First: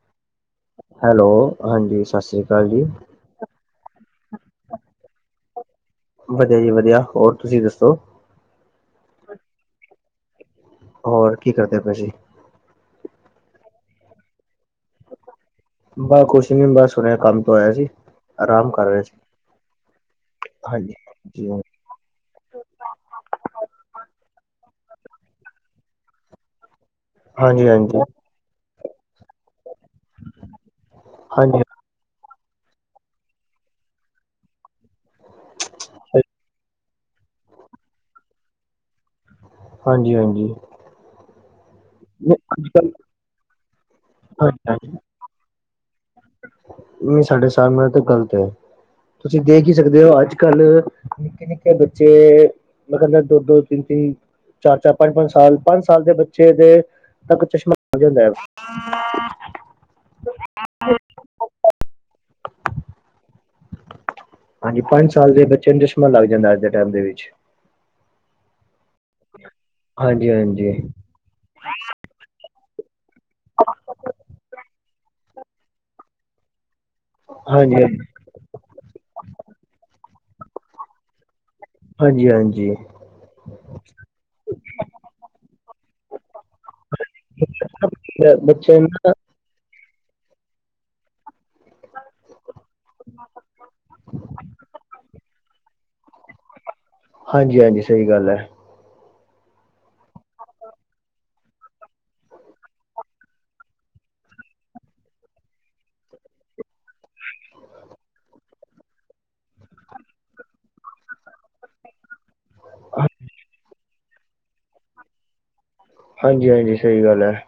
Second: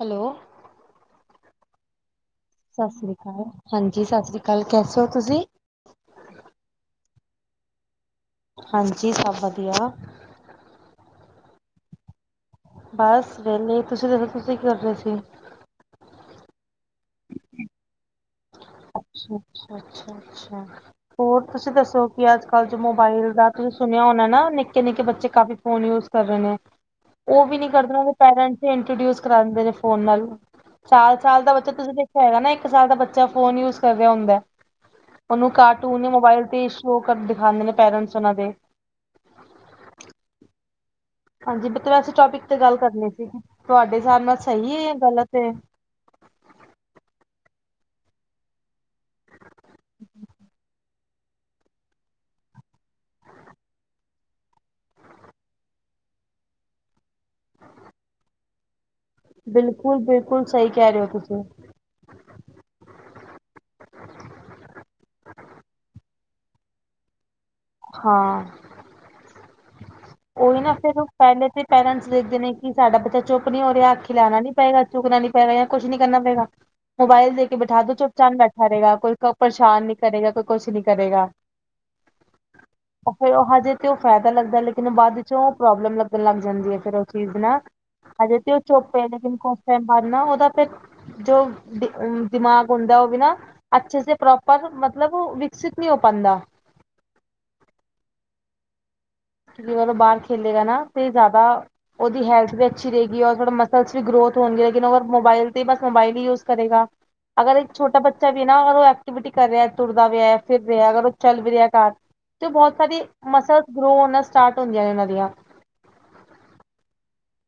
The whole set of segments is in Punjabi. ਹੈਲੋ, ਹੈਲੋ, ਹਾਂਜੀ ਸਤਿ ਸ਼੍ਰੀ ਅਕਾਲ, ਜੀ ਸਤਿ ਸ੍ਰੀ ਅਕਾਲ ਹਾਂਜੀ, ਸਤਿ ਸ੍ਰੀ ਅਕਾਲ, ਕੈਸੇ ਔ ਤੁਸੀਂ? ਵਧੀਆ ਜੀ ਵਧੀਆ, ਹੋਰ ਤੁਸੀਂ ਦੱਸੋ? ਹਾਂਜੀ ਸਭ ਵਧੀਆ, ਹੋਰ ਕੀ ਕਰਦੇ ਪਏ ਸੀ। ਬਸ ਵਿਹਲੇ, ਤੁਸੀਂ ਦੱਸੋ ਤੁਸੀਂ ਕੀ ਕਰਦੇ ਸੀ? ਬਸ ਕੁਛ ਨੀ ਬਸ ਸੁਣਿਆ ਕੰਮ ਤੋਂ ਆਇਆ ਸੀ ਆਰਾਮ ਕਰ ਰਹੇ ਸੀ ਅੱਛਾ, ਅੱਛਾ, ਅੱਛਾ, ਅੱਛਾ, ਹਾਂਜੀ ਹੋਰ ਜੀ ਤੁਸੀਂ ਦੱਸੋ? ਵੀ ਅੱਜ-ਕੱਲ ਜੋ ਮੋਬਾਇਲ ਦਾ ਤੁਸੀਂ ਸੁਣਿਆ ਹੋਣਾ ਨਾ, ਨਿੱਕੇ-ਨਿੱਕੇ ਬੱਚੇ ਕਾਫੀ ਫੋਨ ਯੂਜ ਕਰ ਰਹੇ ਨੇ, ਉਹ ਵੀ ਹਾਂਜੀ ਨੀ ਕਰਦੇ, ਹਾਂਜੀ ਉਹ ਦੇ ਪੇਰੈਂਟਸ ਇੰਟਰੋਡਿਊਸ ਕਰਾ ਦਿੰਦੇ ਨੇ ਫੋਨ ਨਾਲ ਚਾਲ ਸਾਲ ਦਾ ਹਾਂਜੀ ਬੱਚਾ ਤੁਸੀਂ ਦੇਖਿਆ ਹੈਗਾ, ਨਾ ਇੱਕ ਸਾਲ ਦਾ ਬੱਚਾ ਫੋਨ ਯੂਜ ਕਰ ਰਿਹਾ ਹੁੰਦਾ। ਉਹਨੂੰ ਕਾਰਟੂਨ ਮੋਬਾਇਲ ਤੇ ਸ਼ੋ ਕਰ ਦਿਖਾਦੇ ਨੇ ਪੇਰੈਂਟਸ, ਉਹਨਾਂ ਦੇ ਹਾਂਜੀ, ਹਾਂਜੀ, ਹਾਂਜੀ ਮਤਲਬ ਵੈਸੇ ਟੋਪਿਕ ਤੇ ਅੱਜ ਗੱਲ ਕੱਲ ਕਰਨੀ ਸੀ, ਤੁਹਾਡੇ ਹਿਸਾਬ ਨਾਲ ਹਾਂਜੀ ਸਹੀ ਹਾਂਜੀ ਹੈ, ਗਲਤ ਮੀ ਸਾਢੇ ਹਿਸਾਬ ਨਾਲ ਤੋਂ ਗੱਲਤ ਐ, ਤੁਸੀਂ ਦੇਖ ਹੀ ਸਕਦੇ ਹੋ, ਅੱਜ-ਕੱਲ੍ਹ ਨਿੱਕੇ-ਨਿੱਕੇ ਬੱਚੇ ਮਹਾ ਦੋ-ਦੋ ਤਿੰਨ ਚ ਚਾਰ-ਚਾਰ, ਪੰਜ-ਪੰਜ ਸਾਲ ਪੰਜ ਸਾਲ ਦੇ ਬੱਚੇ ਦੇ ਤੱਕ ਚਸ਼ਮਾ ਹੁੰਦਾ ਹੈ। ਹੂੰ, ਬਿਲਕੁਲ, ਬਿਲਕੁਲ, ਬਿਲਕੁਲ ਸਹੀ ਕਹਿ ਰਹੇ ਹੋ ਤੁਸੀਂ ਹਾਂਜੀ ਪੰਜ ਸਾਲ ਦੇ ਬੱਚਿਆਂ ਨੂੰ ਚਸ਼ਮਾ ਲੱਗ ਜਾਂਦਾ, ਅੱਜ ਦੇ ਟਾਈਮ ਦੇ ਵਿੱਚ, ਹਾਂ, ਹਾਂਜੀ ਉਹੀ ਹਾਂਜੀ ਨਾ ਫੇਰ ਪਹਿਲੇ ਤੇ ਪੇਰੈਂਟਸ ਦੇਖਦੇ, ਨੇ ਕਿ ਸਾਡਾ ਬੱਚਾ‌। ਚੁੱਪ ਨੀ ਹੋ ਰਿਹਾ ਆਖੇ ਲਾਣਾ ਨੀ ਪਏਗਾ, ਚੁੱਕਣਾ ਨੀ ਪੈਗਾ ਜਾਂ ਕੁਛ ਨੀ ਕਰਨਾ ਪਏਗਾ, ਮੋਬਾਇਲ ਦੇ ਕੇ ਹਾਂਜੀ ਬਿਠਾ ਦੋ ਹਾਂਜੀ ਚੁੱਪ ਚ ਬੈਠਾ ਰਹੇਗਾ, ਕੋਈ ਪਰੇਸ਼ਾਨ ਨੀ ਕਰੇਗਾ ਕੋਈ ਕੁਛ ਨੀ ਕਰੇਗਾ। ਹਾਂਜੀ ਹਾਂਜੀ ਫੇਰ ਉਹ ਹਜੇ ਤੇ ਉਹ ਫਾਇਦਾ ਲੱਗਦਾ ਲੇਕਿਨ ਬਾਅਦ ਚੋਂ ਪ੍ਰੋਬਲਮ ਲੱਗਣ ਲੱਗ ਜਾਂਦੀ ਹੈ, ਫੇਰ ਉਹ ਚੀਜ਼ ਨਾ ਅ, ਹਜੇ ਤੇ ਉਹ ਬੱਚੇ ਨੂੰ ਨਾ ਚੁੱਪ ਟੈਮ ਬਾਦ ਨਾ ਉਹਦਾ ਫਿਰ ਜੋ ਦਿਮਾਗ ਹੁੰਦਾ ਉਹ ਵੀ ਨਾ, ਅੱਛੇ ਸੇ ਪ੍ਰੋਪਰ ਮਤਲਬ ਵਿਕਸਿਤ ਨਹੀਂ ਹੋ ਪਾਦਾ। ਹਾਂਜੀ-ਹਾਂਜੀ ਸਹੀ ਗੱਲ ਹੈ। ਕਿਉਕਿ ਓਦੋਂ ਬਾਹਰ ਖੇਲੇਗਾ ਨਾ ਤੇ ਜ਼ਿਆਦਾ, ਉਹਦੀ ਹੈਲਥ ਵੀ ਅੱਛੀ ਰਹੇਗੀ, ਰੋੜਾ ਮਸਲਸ ਵੀ ਗਰੋਥ ਹੋਣਗੇ, ਲੇਕਿ ਮੋਬਾਈਲ ਤੇ ਬਸ ਮੋਬਾਈਲ ਹੀ ਯੂਜ ਕਰੇਗਾ। ਅਗਰ ਇੱਕ ਛੋਟਾ ਬੱਚਾ ਵੀ ਨਾ ਅਗਰ ਉਹ ਐਕਟੀਵਿਟੀ ਕਰ ਰਿਹਾ, ਤੁਰਦਾ ਵੀਹਾ ਫਿਰ ਰਿਹਾ ਅਗਰ ਉਹ ਚੱਲ ਵੀ ਰਿਹਾ ਘਰ ਤੇ ਬਹੁਤ ਸਾਰੇ ਮਸਲਸ ਗਰੋ ਹੋ ਨਾਲ ਸਟਾਰਟ ਹੁੰਦੀਆਂ ਨੇ ਉਹਨਾਂ ਦੀਆਂ ਹਾਂਜੀ, ਹਾਂਜੀ ਸਹੀ ਗੱਲ ਹੈ।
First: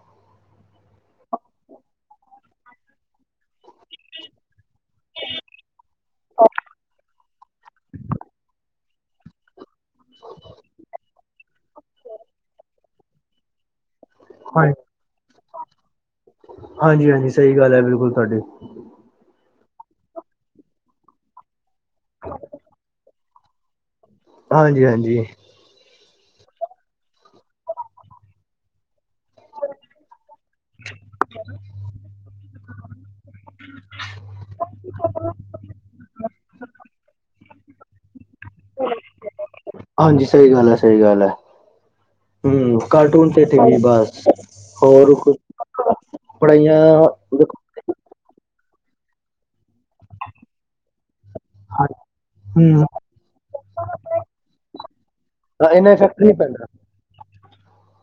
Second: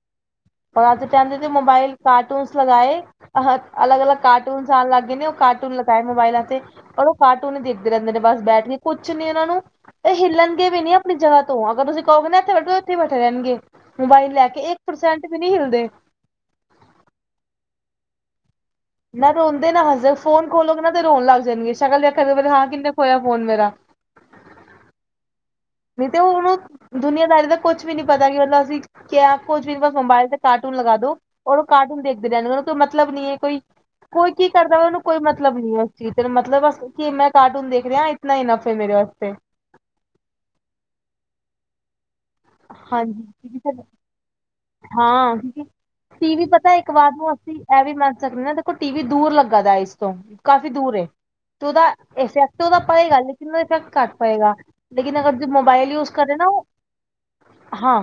ਆਦੇ ਚਦੇ ਤੇ ਮੋਬਾਈਲ ਕਾਰਟੂਨਸ ਲਗਾਏ, ਅ ਅਲਗ-ਅਲਗ ਕਾਰਟੂਨ ਕਾਰਟੂਨ ਸਾਲ ਲੱਗ ਗਏ, ਨੇ ਉਹ ਕਾਰਟੂਨ ਲਗਾਏ ਮੋਬਾਇਲਾਂ ਤੇ ਔਰ ਉਹ ਕਾਰਟੂਨ ਹੀ ਦੇਖਦੇ ਰਹਿੰਦੇ ਨੇ ਬਸ ਬੈਟਰੀ। ਕੁਛ ਨੇ ਇਹਨਾਂ ਨੂੰ ਹਿੱਲਣਗੇ ਵੀ ਨੀ ਆਪਣੀ ਜਗ੍ਹਾ ਅਗਰ ਤੁਸੀਂ ਕਹੋਗੇ, ਨਾ ਇੱਥੇ ਬੈਠੋ ਉੱਥੇ ਬੈਠੇ ਰਹਿਣਗੇ, ਮੋਬਾਈਲ ਲੈ ਕੇ ਹਾਂ ਇੱਕ ਪਰਸੈਂਟ ਵੀ ਨੀ ਹਿਲਦੇ ਹਾਂਜੀ-ਹਾਂਜੀ ਸਹੀ ਗੱਲ ਐ, ਬਿਲਕੁਲ ਤੁਹਾਡੀ ਨਾ ਰੋਂਦੇ ਨਾ ਹਸਦੇ, ਫੋਨ ਖੋਲੋਗੇ ਨਾ ਤੇ ਰੋਣ ਲੱਗ ਜਾਣਗੇ, ਸ਼ਕਲ ਦੇਖ ਹਾਂ ਕਿੰਨੇ ਖੋਇਆ ਫੋਨ ਮੇਰਾ। ਹਾਂਜੀ-ਹਾਂਜੀ। ਨਹੀਂ ਤੇ, ਉਹਨੂੰ ਦੁਨੀਆਂਦਾਰੀ ਦਾ ਕੁਛ ਵੀ ਨਹੀਂ ਪਤਾ, ਕਿ ਮਤਲਬ ਅਸੀਂ ਕਿਆ ਆਪ ਕੁਝ ਬੀ ਬਸ ਮੋਬਾਈਲ ਤੇ ਕਾਰਟੂਨ ਲਗਾ ਦੋ, ਉਹ ਕਾਰਟੂਨ ਦੇਖਦੇ ਰਹਿੰਦੇ, ਕੋਈ ਮਤਲਬ ਨਹੀਂ ਹੈ ਕੋਈ ਕੋਈ ਕੀ ਕਰਦਾ ਵਾ, ਉਹਨੂੰ ਕੋਈ ਮਤਲਬ ਨੀ ਐ, ਉਸ ਚੀਜ਼ ਤੇ, ਮਤਲਬ ਕੀ ਮੈਂ ਕਾਰਟੂਨ ਦੇਖ ਰਿਹਾਂ, ਇਤਨਾ ਹੀ ਈਨਫ ਹੈ, ਮੇਰੇ ਵਾਸਤੇ ਹਾਂਜੀ, ਸਹੀ ਗੱਲ ਐ, ਸਹੀ ਗੱਲ ਐ। ਹੂੰ, ਕਾਰਟੂਨ ਤੇ ਹਾਂਜੀ ਟੀ-ਵੀ ਬਸ, ਹੋਰ ਹਾਂ ਕੁਛ ਕਿਉਂਕਿ ਟੀਵੀ ਪਤਾ ਪੜਾਈਆਂ। ਇੱਕ ਵਾਰ ਨੂੰ ਅਸੀਂ ਦੇਖੋ, ਇਹ ਵੀ ਮੰਨ ਸਕਦੇ ਨਾ ਦੇਖੋ, ਟੀ ਵੀ ਦੂਰ ਲੱਗਾ ਆ ਇਸ ਤੋ, ਕਾਫ਼ੀ ਦੂਰ ਏ। ਤੇ ਉਹਦਾ ਇਫੈਕਟ ਉਹਦਾ ਹਮ ਪਏਗਾ। ਲੇਕਿਨ, ਉਹਦਾ ਇਫੈਕਟ ਘੱਟ ਪਏਗਾ। ਜਿਨਾਂ ਕਰਕੇ ਉਹ ਇੰਨਾ ਮੋਬਾਈਲ ਯੂਜ ਇਫੈਕਟ ਕਰਦੇ ਨਹੀਂ ਨੇ ਨਾ। ਉਹ ਪੈਂਦਾ ਹਾਂ।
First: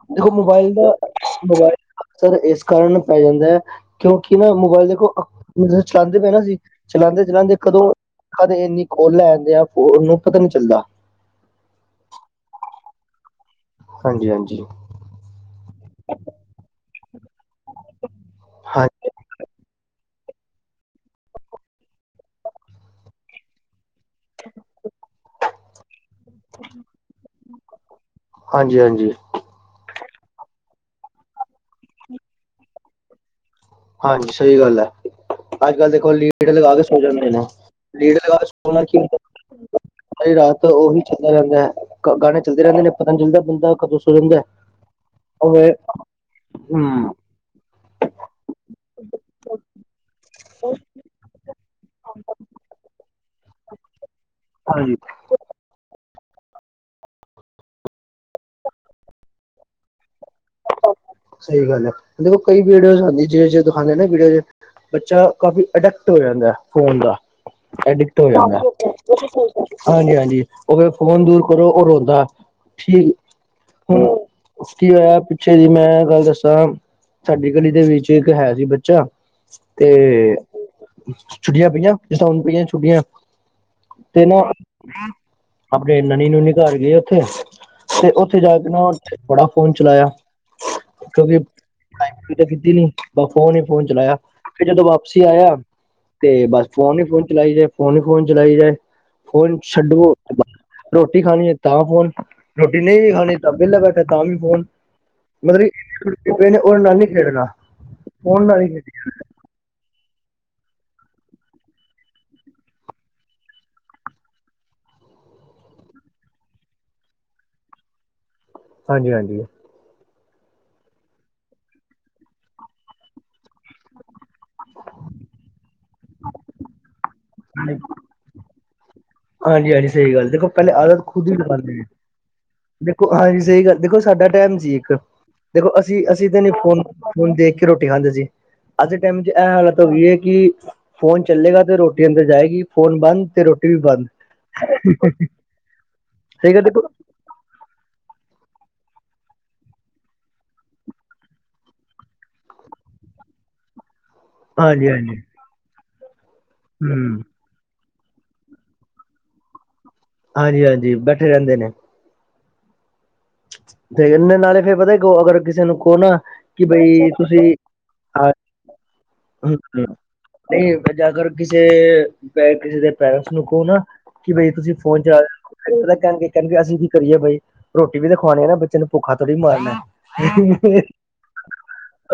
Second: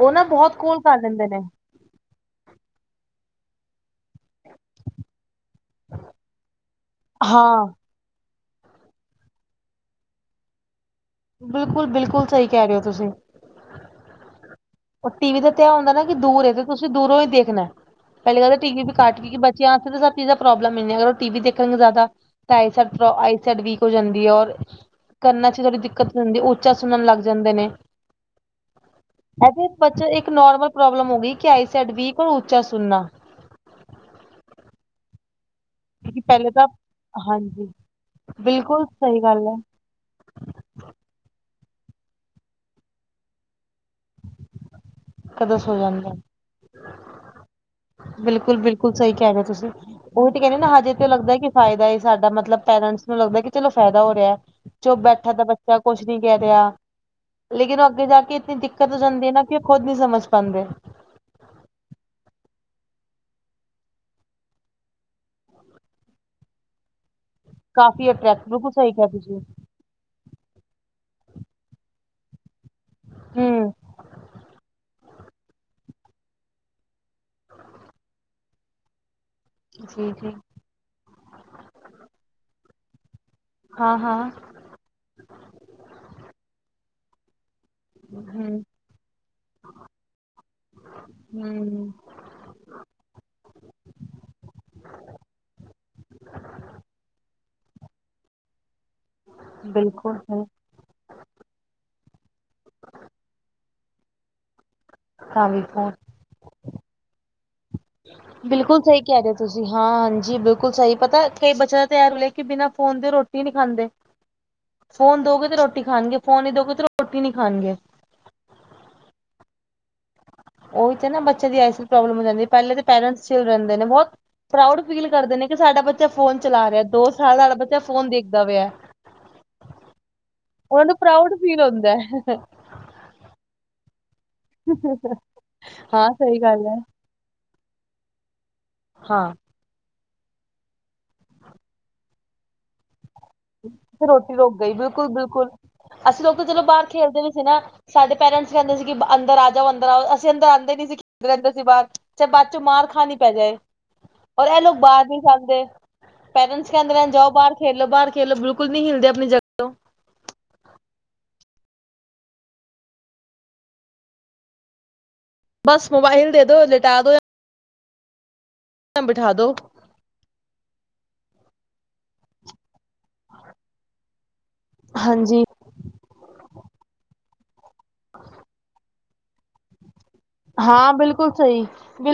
ਉਹ ਨਾ ਦੇਖੋ, ਬਹੁਤ ਮੋਬਾਇਲ ਕੋਲ ਦਾ ਕਰ ਲੈਂਦੇ ਨੇ ਮੋਬਾਇਲ ਅਕਸਰ ਇਸ ਕਾਰਨ ਪੈ ਜਾਂਦਾ ਹੈ। ਕਿਉਕਿ ਨਾ ਮੋਬਾਇਲ ਦੇਖੋ ਚਲੰਦੇ ਪਾਏ ਹਾਂ ਅਸੀ। ਚਲਂਦੇ-ਚਲਂਦੇ ਹਾਂ ਕਦੋ। ਕਦੇ ਇੰਨੀ ਖੋਲ ਲੈ ਜਾਂਦੇ ਆ। ਉਹਨੂੰ ਪਤਾ ਨੀ ਚੱਲਦਾ। ਬਿਲਕੁਲ- ਬਿਲਕੁਲ ਸਹੀ ਕਹਿ ਰਹੇ ਹੋ ਤੁਸੀਂ। ਹਾਂਜੀ- ਹਾਂਜੀ ਉਹ ਟੀ ਵੀ ਦਾ ਧਿਆਨ ਹੁੰਦਾ ਨਾ। ਕਿ ਦੂਰ ਹੈਗਾ ਤੁਸੀਂ ਦੂਰੋਂ ਹੀ ਦੇਖਣਾ। ਪਹਿਲੀ ਗੱਲ ਤਾਂ, ਟੀ-ਵੀ ਹਾਂ ਬੀ ਕੱਟ ਕੀ ਬੱਚਿਆਂ। ਉਸਦਾ ਇਸ ਦਾ ਪ੍ਰੋਬਲਮ ਨੀ ਹੈਗਾ। ਟੀ-ਵੀ ਦੇਖਣ ਗੇ ਜਿਆਦਾ ਤਾ ਆਈਸ ਸੈਡ ਪ੍ਰੋ-ਆਈਸ ਸੈਡ ਵੀਕ ਹੋ ਜਾਂਦੀ ਐ। ਔਰ ਕਨਾਂ ਚ ਥੋੜ੍ਹੀ ਦਿੱਕਤ ਹੋਦੀ ਓ ਉੱਚਾ ਸੁਣਨ ਲੱਗ ਜਾਂਦੇ ਨੇ। ਹਾਂਜੀ-ਹਾਂਜੀ ਆਈ ਥੀਨਕ, ਬੱਚੇ ਇੱਕ ਨੋਰਮਲ ਪ੍ਰੋਬਲਮ ਹੋ ਗਈ। ਕਿ, ਆਈ ਸੈਡ ਵੀਕ ਔਰ ਉੱਚਾ ਸੁਣਨਾ। ਹਾਂਜੀ। ਸਹੀ ਗੱਲ ਐ। ਅੱਜ ਕੱਲ੍ਹ ਦੇਖੋ, ਕਿਉਂਕਿ ਲੀਡ ਪਹਿਲੇ ਤਾਂ ਲਗਾ ਕੇ ਸੋ ਜਾਂਦੇ ਅਨਾ। ਹਾਂਜੀ ਲੀਡ ਲਗਾ ਕੇ ਸੋਣ ਬਿਲਕੁਲ ਨਾਲ ਕੀ ਹੁੰਦਾ। ਸਹੀ ਗੱਲ ਹੈ ਸਾਰੀ ਰਾਤ ਉਹ ਵੀ ਚੱਲਦਾ ਰਹਿੰਦਾ ਐ। ਗਾਣੇ ਚੱਲਦੇ ਰਹਿੰਦੇ ਨੇ, ਪਤਾ ਨਹੀਂ ਚੱਲਦਾ ਬੰਦਾ। ਕਦੋਂ ਸੋ ਜਾਂਦਾ ਐ। ਕਦੋਂ ਉਵੇ ਸੋ ਜਾਂਦਾ। ਹੂੰ। ਬਿਲਕੁਲ -ਬਿਲਕੁਲ ਸਹੀ ਕਹਿ ਰਹੇ ਤੁਸੀਂ। ਉਹੀ ਤੇ ਕਹਿੰਦੇ ਨਾ ਹਜੇ ਤੇ ਲੱਗਦਾ ਕੀ, ਫਾਇਦਾ ਏ ਸਾਡਾ‌। ਮਤਲਬ ਪੇਰਟਸ ਨੂੰ ਲੱਗਦਾ ਕੀ ਚਲੋ ਫ਼ਾਇਦਾ ਹੋ ਰਿਹਾ। ਚਲ ਹਾਂਜੀ ਬੈਠਾ ਤਾਂ ਬੱਚ ਜਾਂ ਕੁਛ ਨੀ ਕਹਿ ਰਿਹਾ। ਲੇਕਿਨ ਅੱਗੇ ਜਾ ਕੇ ਇਨੀ ਦਿੱਕਤ ਹੋ ਜਾਂਦੀ ਹੈ ਨਾ ਕੀ ਖੁਦ ਨ ਨਹੀਂ ਸਮਝ ਪਾਂਦੇ। ਸਹੀ ਗੱਲ ਐ। ਦੇਖੋ ਕਈ ਵੀਡੀਓਜ਼ ਆਂਦੀ। ਜਿਵੇਂ-ਜਿਵੇ ਦਿਖਾਉਂਦੇ ਨਾ ਵੀਡੀਉ ਚ' ਬੱਚਾ ਕਾਫੀ ਅਡੈਕਟ ਹੋ ਜਾਂਦਾ ਐ ਫੋਨ ਦਾ। ਕਾਫੀ ਅਡਿਕਟ ਹੋ ਅਟਰੈਕਟ ਜਾਂਦਾ ਬਿਲਕੁਲ ਸਹੀ ਕਿਹਾ ਤੁਸੀਂ ਐ। ਹਾਂਜੀ ਹਾਂਜੀ। ਉਹ ਫੇਰ ਫੋਨ ਦੂਰ ਕਰੋ ਉਹ ਰੋਂਦਾ। ਠੀਕ। ਹੂੰ। ਹੂੰ, ਕੀ ਹੋਇਆ, ਪਿੱਛੇ ਸੀ ਮੈਂ ਗੱਲ ਦੱਸਾਂ। ਸਾਡੀ ਗਲੀ ਦੇ ਵਿੱਚ ਇੱਕ ਹੈ ਸੀ ਬੱਚਾ। ਤੇ ਜੀ ਜੀ ਛੁੱਟੀਆਂ ਪਈਆਂ। ਜਿਸ ਹਿਸਾਬ ਨਾਲ ਪਈਆਂ ਛੁੱਟੀਆਂ, ਹਾਂ ਹਾਂ ਤੇ ਨਾ ਆਪਣੇ ਨਾਨੀ- ਨੂਨੀ ਘਰ ਗਏ ਉੱਥੇ? ਤੇ ਉੱਥੇ ਜਾ ਹੂੰ ਕੇ ਨਾ, ਉਥੇ ਬੜਾ ਫੋਨ ਚਲਾਇਆ। ਕਿਹਦੀ ਹੂੰ ਕਿਥੇ ਜੀਂਦੀ ਐ। ਤਾ ਫੋਨ ਹੀ ਫੋਨ ਚਲਾਇਆ। ਫੇਰ ਜਦੋਂ ਵਾਪਸੀ ਆਇਆ। ਤੇ, ਬਸ ਫੋਨ ਹੀ ਫੋਨ ਚਲਾਈ ਜਾਏ। ਫੋਨ ਹੀ ਫੋਨ ਚਲਾਈ ਜਾਏ। ਫੋਨ ਛੱਡਵ ਬਿਲਕੁਲ ਤੇ ਬ ਹੂੰ ਰੋਟੀ ਖਾਣੀ ਹੈ ਤਾਂ ਫੋਨ। ਰੋਟੀ ਨਹੀਂ ਵੀ ਖਾਣੀ ਤਾਂ ਵਿਹਲਾ ਬੈਠਾ, ਤਾਂ ਵੀ ਫੋਨ ਤਾਂ ਵੀ ਮਤਲਬ ਫੋਨ। ਪਏ ਨੇ ਉਹਦੇ ਨਾਲ ਨਹੀਂ ਖੇਡਣਾ। ਉਹਣ ਨਾਲ ਹੀ ਬਿਲਕੁਲ ਸਹੀ ਖੇਡ ਕਹਿ ਰਹੇ ਹੋ ਤੁਸੀਂ ਹਾਂ ਹਾਂਜੀ, ਬਿਲਕੁਲ ਸਹੀ। ਪਤਾ ਕਈ ਬੱਚਿਆਂ ਦਾ ਤਾਂ ਹੈ ਲੈ ਕੇ ਬਿਨਾ ਫੋਨ ਤੇ ਰੋਟੀ ਨਹੀਂ ਖਾਂਦੇ। ਫੋਨ ਦੋਗੇ ਤੇ ਰੋਟੀ ਖਾਣਗੇ, ਫੋਨ ਨੀਂ ਦੋਗੇ ਤੇ ਰੋਟੀ ਨੀ ਖਾਣਗੇ। ਹਾਂਜੀ-ਹਾਂਜੀ। ਓ ਤੇ ਨਾ ਬੱਚਿਆਂ ਦੀ ਆਈਜ ਦੀ ਪ੍ਰੋਬਲਮ ਹੋ ਜਾਂਦੀ ਐ, ਪਹਿਲੇ ਪੇਰੈਂਟਸ ਚਿਲ ਰਹਿੰਦੇ ਨੇ ਬਹੁਤ ਪ੍ਰਾਉਡ ਫੀਲ ਕਰਦੇ ਨੇ ਕਿ ਸਾਡਾ ਬੱਚਾ ਫੋਨ ਚਲਾ ਰਿਹਾ, ਦੋ ਸਾਲ ਆਲਾ ਬੱਚਾ ਫੋਨ ਦੇਖਦਾ ਪਿਆ। ਹਾਂਜੀ-ਹਾਂਜੀ, ਸਹੀ ਗੱਲ ਏ। ਦੇਖੋ ਪਹਿਲੇ ਉਹਨਾਂ ਨੂੰ ਆਦਤ ਖੁਦ ਪ੍ਰਾਊਡ ਹੀ ਫੀਲ ਲਗਾਦੇ ਨੇ। ਹੁੰਦਾ ਹੈ। ਦੇਖੋ ਹਾਂਜੀ ਸਹੀ ਗੱਲ। ਦੇਖੋ ਸਾਡਾ ਟਾਈਮ ਸੀ ਇੱਕ, ਦੇਖੋ ਅਸੀਂ, ਹਾਂ ਅਸੀਂ ਸਹੀ ਤੇ ਨਹੀਂ ਗੱਲ ਹੈ ਫੋਨ ਹੁਣ ਦੇਖ ਕੇ ਰੋਟੀ ਖਾਂਦੇ ਸੀ, ਅੱਜ ਦੇ ਟਾਈਮ ਚ' ਹਾਂ ਇਹ ਹਾਲਤ ਹੋ ਗਈ ਹੈ। ਕਿ ਫੋਨ ਚੱਲੇਗਾ ਤੇ ਰੋਟੀ ਅੰਦਰ ਜਾਏਗੀ, ਫੋਨ ਬੰਦ ਤੇ ਰੋਟੀ ਵੀ ਬੰਦ। ਰੁੱਕ ਗਈ, ਬਿਲਕੁਲ- ਬਿਲਕੁਲ। ਅਸੀਂ ਲੋਕ ਤਾਂ ਠੀਕ ਚਲੋ ਹੈ ਦੇਖੋ ਬਾਹਰ ਖੇਲਦੇ ਵੀ ਸੀ ਨਾ। ਸਾਡੇ ਪੇਰੈਂਟਸ ਕਹਿੰਦੇ ਸੀ ਕਿ ਅੰਦਰ ਆ ਜਾਓ, ਅੰਦਰ ਆਓ। ਅਸੀਂ ਅੰਦਰ ਆਉਂਦੇ ਨੀ ਸੀ, ਘੁੰਮਦੇ ਰਹਿੰਦੇ ਸੀ ਬਾਹਰ। ਚਾਹੇ ਬਾਅਦ ਚੋਂ ਮਾਰ ਖਾਣੀ ਪੈ ਜਾਏ। ਔਰ ਇਹ ਲੋਕ ਹਾਂਜੀ ਬਾਹਰ ਹਾਂਜੀ ਨੀ ਜਾਂਦੇ। ਪੇਰੈਂਟਸ ਕਹਿੰਦੇ ਰੈਂਦੇ ਹਮ ਜਾਓ ਬਾਹਰ ਖੇਲੋ, ਬਾਹਰ ਖੇਲ। ਖੇਲੌ, ਬਿਲਕੁਲ ਨਹੀਂ ਹਿਲਦੇ ਆਪਣੀ ਜਗਾ ਹਾਂਜੀ ਹਾਂਜੀ, ਬੈਠੇ ਰਹਿੰਦੇ ਨੇ ਤੇ ਇਹਦੇ ਨਾਲੇ ਫੇਰ ਪਤਾ ਕਹੋ। ਅਗਰ ਕਿਸੇ ਨੂੰ ਬਸ ਕਹੋ ਨਾ ਮੋਬਾਇਲ ਦੇ ਦੋ ਕੀ ਲਿਟਾ ਬਈ ਦੋ ਤੁਸੀਂ ਹਾਂ, ਜਾਂ ਬਿਠਾ ਦੋ ਹੂੰ-ਹੂੰ ਨਹੀਂ ਜਾ ਕਰ, ਕਿਸੇ ਬੈਕ ਕਿਸੇ ਦੇ ਪੇਰੈਂਟਸ ਨੂੰ ਕਹੋ ਨਾ। ਕਿ ਬਈ ਤੁਸੀਂ ਫੋਨ ਚਲਾ ਹਾਂਜੀ ਰਿਹਾ। ਫੇਰ ਪਤਾ ਕਹਿਣਗੇ-ਕਹਿਣਗੇ ਅਸੀਂ ਕੀ ਕਰੀਏ ਬਾਈ ਰੋਟੀ ਵੀ ਖਵਾਣੀ ਐ। ਨਾ ਬੱਚੇ ਨੂੰ, ਭੁੱਖਾ ਥੋੜੀ ਮਾਰਨਾ। ਹੈ। ਹਾਂ ਬਿਲਕੁਲ ਸਹੀ,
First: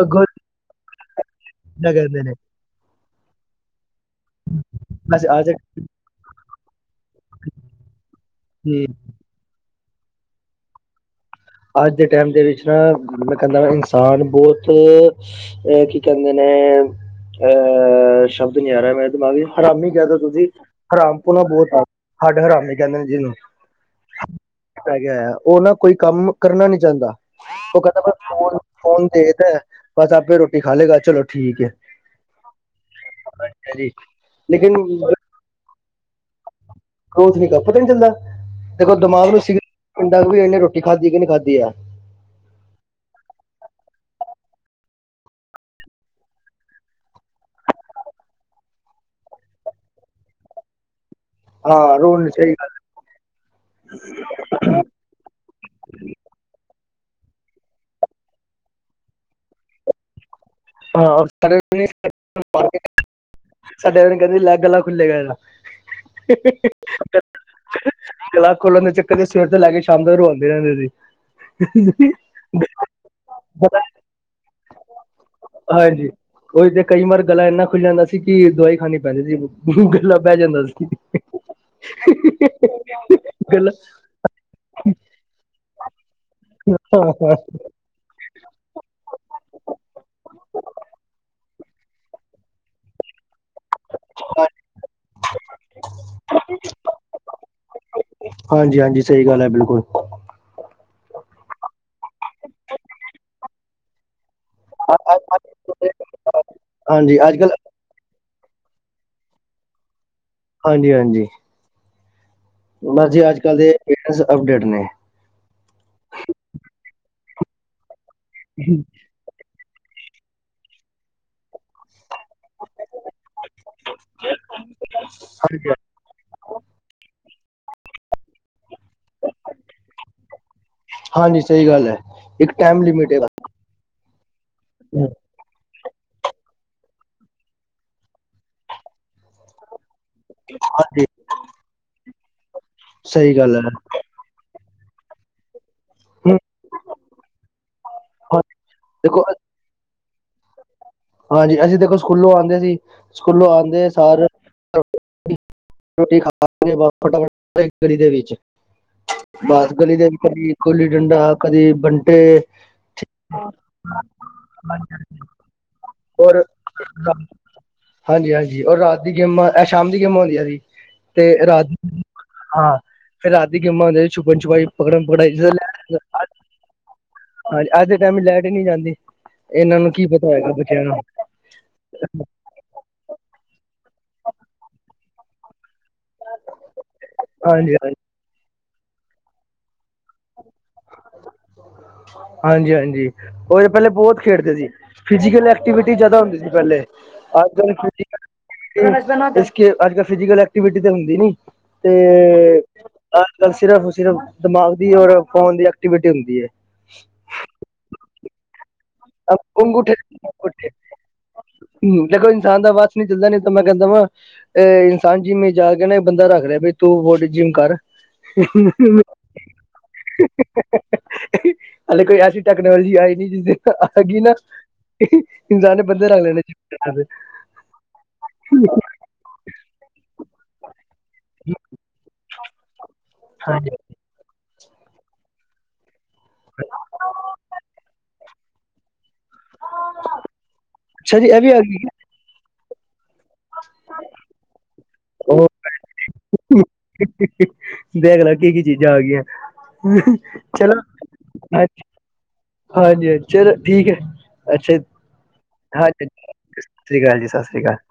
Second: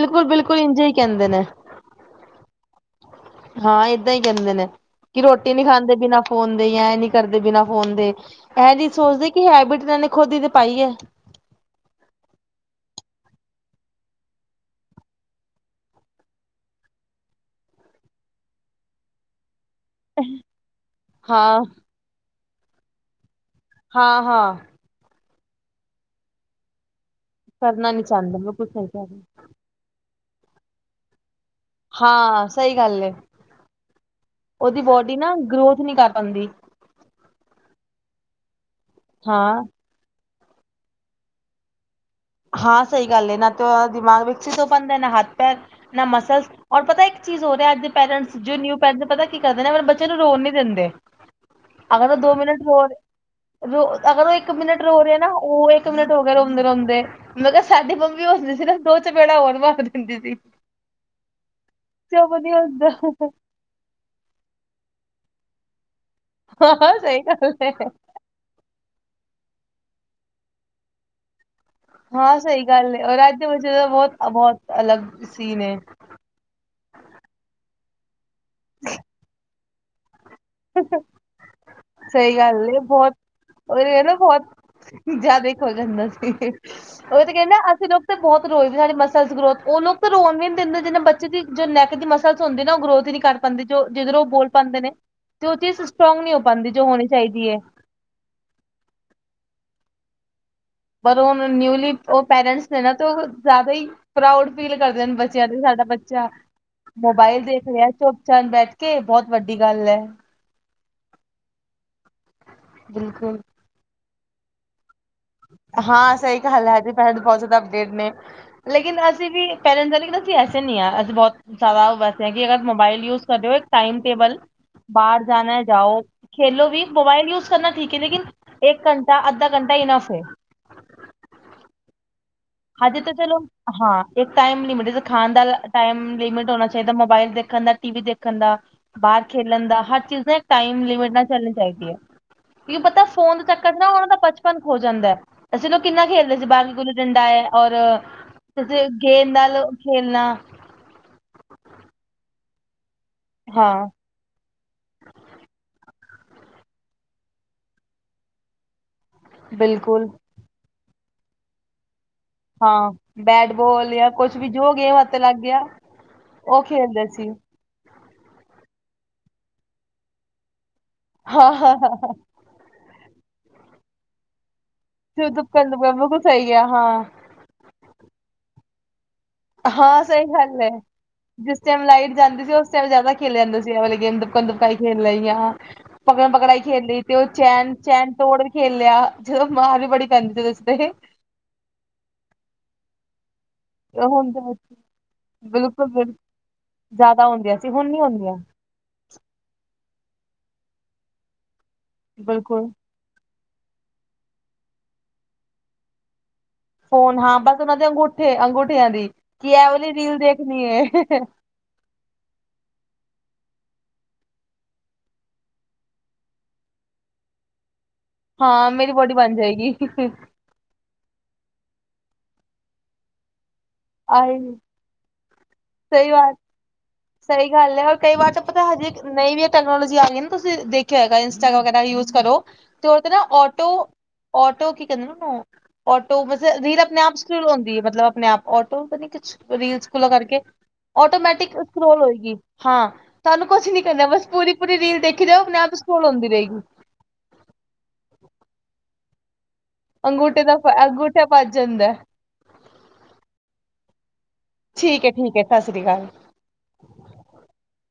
ਅੱਗੋਂ ਬਿਲਕੁਲ ਇੰਝੇ ਹੀ ਕਹਿੰਦੇ ਨੇ, [unintelligible] ਹਾਂ, ਏਦਾਂ ਹੀ ਕਹਿੰਦੇ ਨੇ, ਕਿ ਬਸ ਅੱਜ ਰੋਟੀ ਨੀ ਖਾਂਦੇ ਬਿਨਾਂ ਫੋਨ ਦੇ ਜਾਂ ਇਹ ਨੀ ਕਰਦੇ ਬਿਨਾਂ ਫੋਨ ਦੇ। ਇਹ ਤੇ ਨਹੀ ਸੋਚਦੇ ਕਿ ਹੈਬਿਟ ਤੇ ਇਹਨਾਂ ਨੇ ਖੁਦ ਹੀ ਤੇ ਪਾਈਏ। ਅੱਜ ਦੇ ਟਾਈਮ ਦੇ ਵਿੱਚ ਨਾ, ਮੈਂ ਕਹਿੰਦਾ ਇਨਸਾਨ ਬਹੁਤ ਅ ਕੀ ਕਹਿੰਦੇ ਨੇ, ਅਹ ਸ਼ਬਦ ਨੀ ਆ ਰਿਹਾ ਮੇਰੇ ਦਿਮਾਗ ਚ, ਹਰਾਮੀ ਕਹਿ ਦੋ ਤੁਸੀਂ, ਹਰਾਮਪੂਣਾ ਹਾਂ ਬਹੁਤ ਆ। ਹੱਡ ਹਰਾਮੀ ਕਹਿੰਦੇ ਨੇ ਜਿਨੂੰ। ਹਾਂ-ਹਾਂ। ਪੈ ਗਿਆ ਹੋਇਆ, ਉਹ ਨਾ ਕੋਈ ਕੰਮ ਕਰਨਾ ਨੀ ਚਾਂਦਾ। ਉਹ ਕਰਨਾ ਕਹਿੰਦਾ ਨੀ ਬਸ ਚਾਹੁੰਦਾ ਮੈਂ ਫੋਨ, ਕੁਛ ਨਹੀਂ ਫੋਨ ਕਰ ਦੇ ਤਾਂ, ਬਸ ਆਪੇ ਰੋਟੀ ਖਾ ਲਏਗਾ, ਚਲੋ ਠੀਕ ਏ। ਹਾਂ, ਸਹੀ ਗੱਲ ਏ, ਜੀ ਲੇਕਿਨ ਉਹਦੀ ਬੋਡੀ ਨਾ ਗ੍ਰੋਥ ਨਹੀਂ ਕਰ ਪਾਂਦੀ। ਗ੍ਰੋਥ ਨੀ ਕਰ, ਪਤਾ ਨੀ ਚੱਲਦਾ। ਦੇਖੋ ਦਿਮਾਗ ਨੂੰ ਹਾਂ ਸਿਗਨਲ ਨੀ ਮਿਲ਼ਦਾ, ਇਹਨੇ ਰੋਟੀ ਖਾਧੀ ਕਿ ਨਹੀਂ ਖਾਧੀ ਆ। ਹਾਂ, ਸਹੀ ਗੱਲ ਏ ਨਾ ਤੇ ਓਦਾ ਦਿਮਾਗ ਵਿਕਸਿਤ ਹੋ ਪਾਂਦੇ, ਨਾ ਹੱਥ ਪੈਰ, ਨਾ ਮਸਲ ਔਰ ਪਤਾ ਇੱਕ ਚੀਜ਼ ਹੋਰ ਐ, ਅੱਜ ਦੇ ਪੇਰੈਂਟਸ, ਜੋ ਨਿਊ ਪੇਰੈਂਟਸ ਨੇ, ਪਤਾ ਕੀ ਕਰਦੇ ਨੇ, ਆਪਣੇ ਬੱਚਿਆਂ ਨੂੰ ਰੋਣ ਨੀ ਦਿੰਦੇ। ਹਾਂ ਅਗਰ ਉਹ ਰੋਣ ਦੋ ਮਿੰਟ ਹੋਰ ਰੋ, ਅਗਰ ਉਹ ਇੱਕ ਇੱਕ ਮਿੰਟ ਰੋ ਰਹਾ ਨਾ, ਉਹ ਇੱਕ ਮਿੰਟ ਹੋ ਗਿਆ ਰੋਂਦੇ-ਰੋਂਦੇ। ਮਗਰ ਸਾਡੀ ਮੰਮੀ ਹੁੰਦੀ ਸੀ ਨਾ, ਦੋ ਚਪੇੜਾਂ ਹੋਰ ਮਾਰ ਦਿੰਦੀ ਸੀ। ਹਾਂ [unintelligible] ਚੁੱਪ ਨੀ ਹੁੰਦਾ ਸਾਡੇ ਆਲ਼ੇ ਕਹਿੰਦੇ ਸੀ, ਲੈ ਗਲਾ ਖੁੱਲੇਗਾ ਐਦਾ। ਹਾਂ- ਹਾਂ, ਸਹੀ ਗੱਲ ਏ। ਗਲਾ ਖੋਲਣ ਦੇ ਚੱਕਰ ਚ ਸਵੇਰ ਤੋਂ ਲੈ ਕੇ ਸ਼ਾਮ ਤੱਕ ਰੋਂਦੇ ਰਹਿੰਦੇ ਸੀ। ਹਾਂ, ਸਹੀ ਗੱਲ ਏ। ਔਰ ਅੱਜ [unintelligible] ਬਹੁਤ ਬਹੁਤ ਅਲੱਗ ਸੀਨ ਹੈ ਹਾਂਜੀ, ਓ ਤੇ ਕਈ ਵਾਰ ਗਲਾ ਇੰਨਾ ਖੁੱਲ ਜਾਂਦਾ ਸੀ ਕਿ ਦਵਾਈ ਖਾਣੀ ਪੈਂ ਜਾਂਦੀ ਸੀ। ਲੱਭਿਆ ਜਾਂਦਾ [unintelligible] ਸਹੀ ਗੱਲ ਏ, ਬਹੁਤ ਗਲਾ ਉਹ ਨਾ ਬਹੁਤ ਜ਼ਿਆਦਾ ਈ ਖੁੱਲ੍ਹ ਜਾਂਦਾ ਸੀ। ਹਾਂ ਉਹ ਤੇ ਹਾਂ ਕਹਿੰਦਾ ਅਸੀਂ ਲੋਕ ਬਹੁਤ ਰੋਈਦੇ, ਸਾਡੀ ਮਸਲਸ ਗ੍ਰੋਥ। ਉਹ ਲੋਕ ਤਾਂ ਰੋਨ ਵੀ ਨੀ ਦਿੰਦੇ, ਜਿੰਨਾ ਬੱਚੇ ਦੀ ਜੋ ਨੈਕ ਦੇ ਮਸਲਸ ਹੁੰਦੇ ਨਾ ਉਹ ਗਰੋਥ ਹੀ ਨੀ ਕਰ ਪਾਂਦੇ ਜੋ, ਜਿਧਰ ਉਹ ਬੋਲ ਪਾਉਂਦੇ ਨੇ ਤੇ ਉਹ ਚੀਜ਼ ਸਟਰੋਂਗ ਨਹੀਂ ਹੋ ਪਾਂਦੀ ਜੋ ਹੋਣੀ ਚਾਹੀਦੀ ਹੈ। ਹਾਂਜੀ-ਹਾਂਜੀ, ਸਹੀ ਗੱਲ ਐ ਬਿਲਕੁਲ। ਪਰ ਉਹ ਨਿਊਲੀ ਉਹ ਪੈਰੈਂਟਸ ਨੇ ਨਾ ਜ਼ਿਆਦਾ ਹੀ। ਪ੍ਰਾਊਡ ਫੀਲ ਕਰਦੇ ਨੇ ਬੱਚਿਆਂ ਤੇ ਸਾਡਾ ਬੱਚਾ ਹਾਂਜੀ ਅੱਜ ਮੋਬਾਇਲ ਕੱਲ ਦੇਖ ਰਿਹਾ ਚੁ ਬੈਠ ਕੇ ਬਹੁਤ ਵੱਡੀ ਗੱਲ ਐ। ਹਾਂਜੀ ਹਾਂਜੀ ਬਸ ਜੀ, ਅੱਜ ਬਿਲਕੁਲ ਕੱਲ ਦੇ ਪੇਰਸ ਅਪਡੇਟ ਨੇ। ਹਾਂ, ਸਹੀ ਗੱਲ ਐ ਜੀ ਪੈਲ ਬਹੁਤ ਜ਼ਿਆਦਾ ਅਪਡੇਟ ਨੇ ਲੇਕਿਨ ਅਸੀਂ ਵੀ [unintelligible] ਅਸੀਂ ਐਸੇ ਨਹੀਂ ਆ ਅਸੀਂ ਬਹੁਤ ਜ਼ਿਆਦਾ ਉਹ ਵੈਸੇ ਕਿ ਅਗਰ ਮੋਬਾਇਲ ਯੂਜ ਕਰ ਰੇ ਹੋ। ਟਾਈਮ ਟੇਬਲ ਬਾਹਰ ਜਾਣਾ ਜਾਓ। ਖੇਲੋ ਵੀ ਮੋਬਾਈਲ ਯੂਜ ਕਰਨਾ ਠੀਕ ਐ ਲੇਕਿਨ ਇੱਕ ਘੰਟਾ ਅੱਧਾ ਘੰਟਾ ਇਨਅਫ ਹੈ। ਹਾਂਜੀ, ਸਹੀ ਗੱਲ ਐ ਇੱਕ ਟਾਈਮ ਹਜੇ ਲਿਮਿਟ ਤਾਂ ਏ ਚਲੋ ਹਾਂ ਇੱਕ ਟਾਈਮ ਲਿਮਿਟ ਬਸ, ਖਾਣ ਦਾ। ਟਾਈਮ ਲਿਮਿਟ ਹੋਣਾ ਚਾਹੀਦਾ ਮੋਬਾਇਲ ਦੇਖਣ ਦਾ ਟੀ ਵੀ ਦੇਖਣ ਦਾ ਬਾਹਰ ਖੇਲਣ ਦਾ ਹਰ ਟਾਈਮ ਹਾਂਜੀ ਲਿਮਿਟ ਨਾਲ ਚੱਲਣੀ ਚਾਹੀਦੀ ਹੈ ਕਿ ਪਤਾ ਸਹੀ ਫੋਨ ਗੱਲ ਐ, ਚੱਕਰ ਨਾ ਉਹ ਦਾ ਬੰਦ ਹੋ ਜਾਂਦਾ। ਅਸੀਂ ਓਦੋਂ ਕਿੰਨਾ ਖੇਡਦੇ ਹੂੰ ਸੀ ਬਾਹਰ ਨਿਕਲ ਕੇ। ਹੈ, ਔਰ [inaudible] ਦੇਖੋ ਗੇਂਦ ਨਾਲ ਖੇਲਣਾ ਹਾਂਜੀ ਅਸੀਂ ਦੇਖੋ ਸਕੂਲੋਂ ਆਂਦੇ ਸੀ, ਸਕੂਲੋਂ ਆਂਦੇ ਹਾਂ ਸਾਰ ਰੋਟੀ ਖਾ [inaudible] ਫਟਾਫਟ [unintelligible] ਦੇ ਵਿੱਚ ਬੱਸ ਗਲੀ ਬਿਲਕੁਲ ਦੇ ਵਿੱਚ ਕਦੇ ਗੁੱਲੀ ਡੰਡਾ ਕਦੀ ਬੰਟੇ ਹਾਂ, ਬੈਟਬੋਲ ਯਾ ਕੁਛ ਵੀ, ਜੋ ਗੇਮ ਹੱਥ ਲੱਗ ਗਿਆ। ਹੋਰ ਉਹ ਖੇਲਦੇ [unintelligible] ਸੀ ਹਾਂਜੀ-ਹਾਂਜੀ, ਔਰ ਰਾਤ ਦੀ ਗੇਮਾਂ, ਇਹ ਸ਼ਾਮ ਦੀ ਗੇਮਾਂ ਹੁੰਦੀਆਂ ਸੀ, ਤੇ ਹਾਂ ਰਾਤ ਹਾਂ ਹਾਂ ਹਾਂ ਹਾਂ ਫਿਰ ਰਾਤ ਦੀ ਗੇਮਾ ਹੁੰਦੀਆਂ ਛੁਪਨ ਛੁਪਾਈ ਦੁਪਕਨ ਦੁਪਕਨ ਬਿਲਕੁ ਸਹੀ ਗਿਆ ਹਾਂ ਹਾਂਜੀ ਅੱਜ ਦੇ ਟਾਈਮ ਲਾਈਟ ਹੀ ਨਹੀਂੀ ਜਾਂਦੀ ਇਹਨਾਂ ਨੂੰ ਹਾਂ ਕੀ ਸਹੀ ਪਤਾ ਹੋਏਗਾ ਬ ਗੱਲ ਹੈ ਜਿਸ ਟਾਈਮ ਲਾਈਟ ਜਾਂਦੀ ਸੀ ਉਸ ਟਾਈਮ ਜ਼ਿਆਦਾ ਖੇਲ ਜਾਂਦਾ ਸੀ ਵਾਲਲੇ ਗੇਮ ਦੁਪਕਣ ਦੁਪਕਾਈ ਖੇਲ ਲਈਹੀ ਆ ਪਕੜ ਪਗੜ ਹੀ ਖੇਡ ਲਈ ਤੇ ਉਹ ਚੈਨ ਹਾਂਜੀ ਹਾਂਜੀ ਚੈਨ ਤੋੜ ਵੀ ਖੇਡ ਲਿਆ ਜਦੋਂ ਮਾਰ ਵੀ ਬੜੀ ਕਹਿੰਦੇ ਦੱਸਦੇ ਹਾਂਜੀ ਹਾਂਜੀ ਉਹ ਪਹਿਲੇ ਬਹੁਤ ਹੁਣ ਖੇਡਦੇ ਤੇ ਸੀ ਫਿਜੀਕਲ ਐਕਟੀਵਿਟੀ ਬਿਲਕੁਲ ਜ਼ਿਆਦਾ ਹੁੰਦੀ ਸੀ ਪਹਿਲੇ ਜ਼ਿਆਦਾ ਹੁੰਦੀਆਂ ਅੱਜ ਸੀ ਕੱਲ ਹੁਣ ਨੀ ਹੁੰਂਦੀਆਂ ਫਿਜ਼ੀਕਲ ਅੱਜ ਕਲ ਫਿਜ਼ਕਲ ਐਕਟੀਵਿਟੀ ਤੇ ਹੁੰਦੀ ਨੀ ਤੇ ਬਿਲਕੁਲ ਅਜ ਕੱਲ ਸਿਰਫ ਸਿਰਫ ਦਿਮਾਗ ਦੀ ਔਰ ਫੋਨ ਦੀ ਐਕਟੀਵਿਟੀ ਹੁੰਦੀ ਹੈ ਫੋਨ ਹਾਂ ਬਸ ਉਹਨਾਂ ਦੇ ਅੰਗੂਠੇ ਅੰਗੂਠਿਆਂ ਦੀ ਕੀ ਐ ਉਹੀ ਰੀਲ ਦੇਖਣੀ ਹੈ ਹਮ ਦੇਖੋ ਇਨਸਾਨ ਦਾ ਵਵਾਸ ਨੀ ਚੱਲਦਾ ਨ ਤਾਂ ਮੈਂ ਕਹਿੰਦਾ ਵਾ ਇਹ ਇਨਸਾਨ ਜਿੰਮ ਜਾ ਕੇ ਨਾ ਬੰਦਾ ਰੱਖ ਰਿਹਾ ਬਈ ਤੂੰ ਬੋਡੀ ਜਿੰਮ ਕਰ ਹਾਂ ਮੇਰੀ ਬੋਡੀ ਬਣ ਜਾਏਗੀ ਹਾਲੇ ਕੋਈ ਐਸੀ ਟੈਕਨੋਲੋਜੀ ਆਈ ਨੀ ਜਿਸਦੇ ਆ ਗ ਨਾ ਆਹੀ ਇਨਸਾਨ ਨੇ ਬੰਧੇ ਸਹੀ ਰਗ ਬਾਤ ਲੈਣੇ ਚ ਸਹੀ ਗੱਲ ਹੈ ਰ ਕਈ ਵਾਰ ਤਾਂ ਪਤਾ ਹਜੇ ਨਈ ਵੀ ਟੈਕਨੋਲੋਜੀ ਆ ਗਈ ਤੁਸੀਂ ਦੇਖਿ ਹੈਗਾ ਇੰਸਟਾ ਵਗੈਰਾ ਯੂਜ ਕਰੋ ਤੇ ਨਾ ਆਟੋ ਹਾਂਜੀ ਟੋ ਕੀ ਕਦੇ ਟੋ ਮੈਸ ਰੀਰ ਆਪਣੇ ਆਪ ਸ਼ੁਰੂ ਹੁੰਦੀ ਹੈ ਮਤਲਬ ਆਪਣੇ ਆਪ ਆਟੋ ਨੀ ਰੀਲ ਖੁਲਾ ਕਰਕੇ ਅੱਛਾ ਜੀ ਇਹ ਵੀ ਆਟੋਮੈਟਿਕ ਆ ਗਈ ਲ ਹੋਏਗੀ ਹਾਂ ਤੁਹਾਨੂੰ ਕੁਛ ਨੀ ਕਹਦੇ ਬਸ ਪੂਰੀ ਪੂਰੀ ਰੀਲ ਦੇਖੀ ਲਓ ਆਪ ਸੋਲ ਹਉਂਦੀ ਰਹੇਗੀ ਬੈਗ ਲ ਕੀ ਕੀ ਚੀਜ਼ਾਂ ਆ ਗਈਆਂ ਅੰਗੂਠੇ ਦਾ ਚਲੋ ਅੰਗੂਠਾ ਭੱਜ ਅੱ ਜਾਂਦਾ ਹਾਂਜੀ ਹਾਂਜੀ ਚਲੋ ਠੀਕ ਹੈ ਅੱਛਾ ਠੀਕ ਹੈ ਠੀਕ ਹੈ ਸਤਿ ਸ੍ਰੀ ਅਕਾਲ ਹਾਂਜੀ ਸਤਿ੍ਰੀ ਅਕਾਲ ਜੀ ਸਤਿ ਸ਼੍ਰੀ ਅਕਾਲ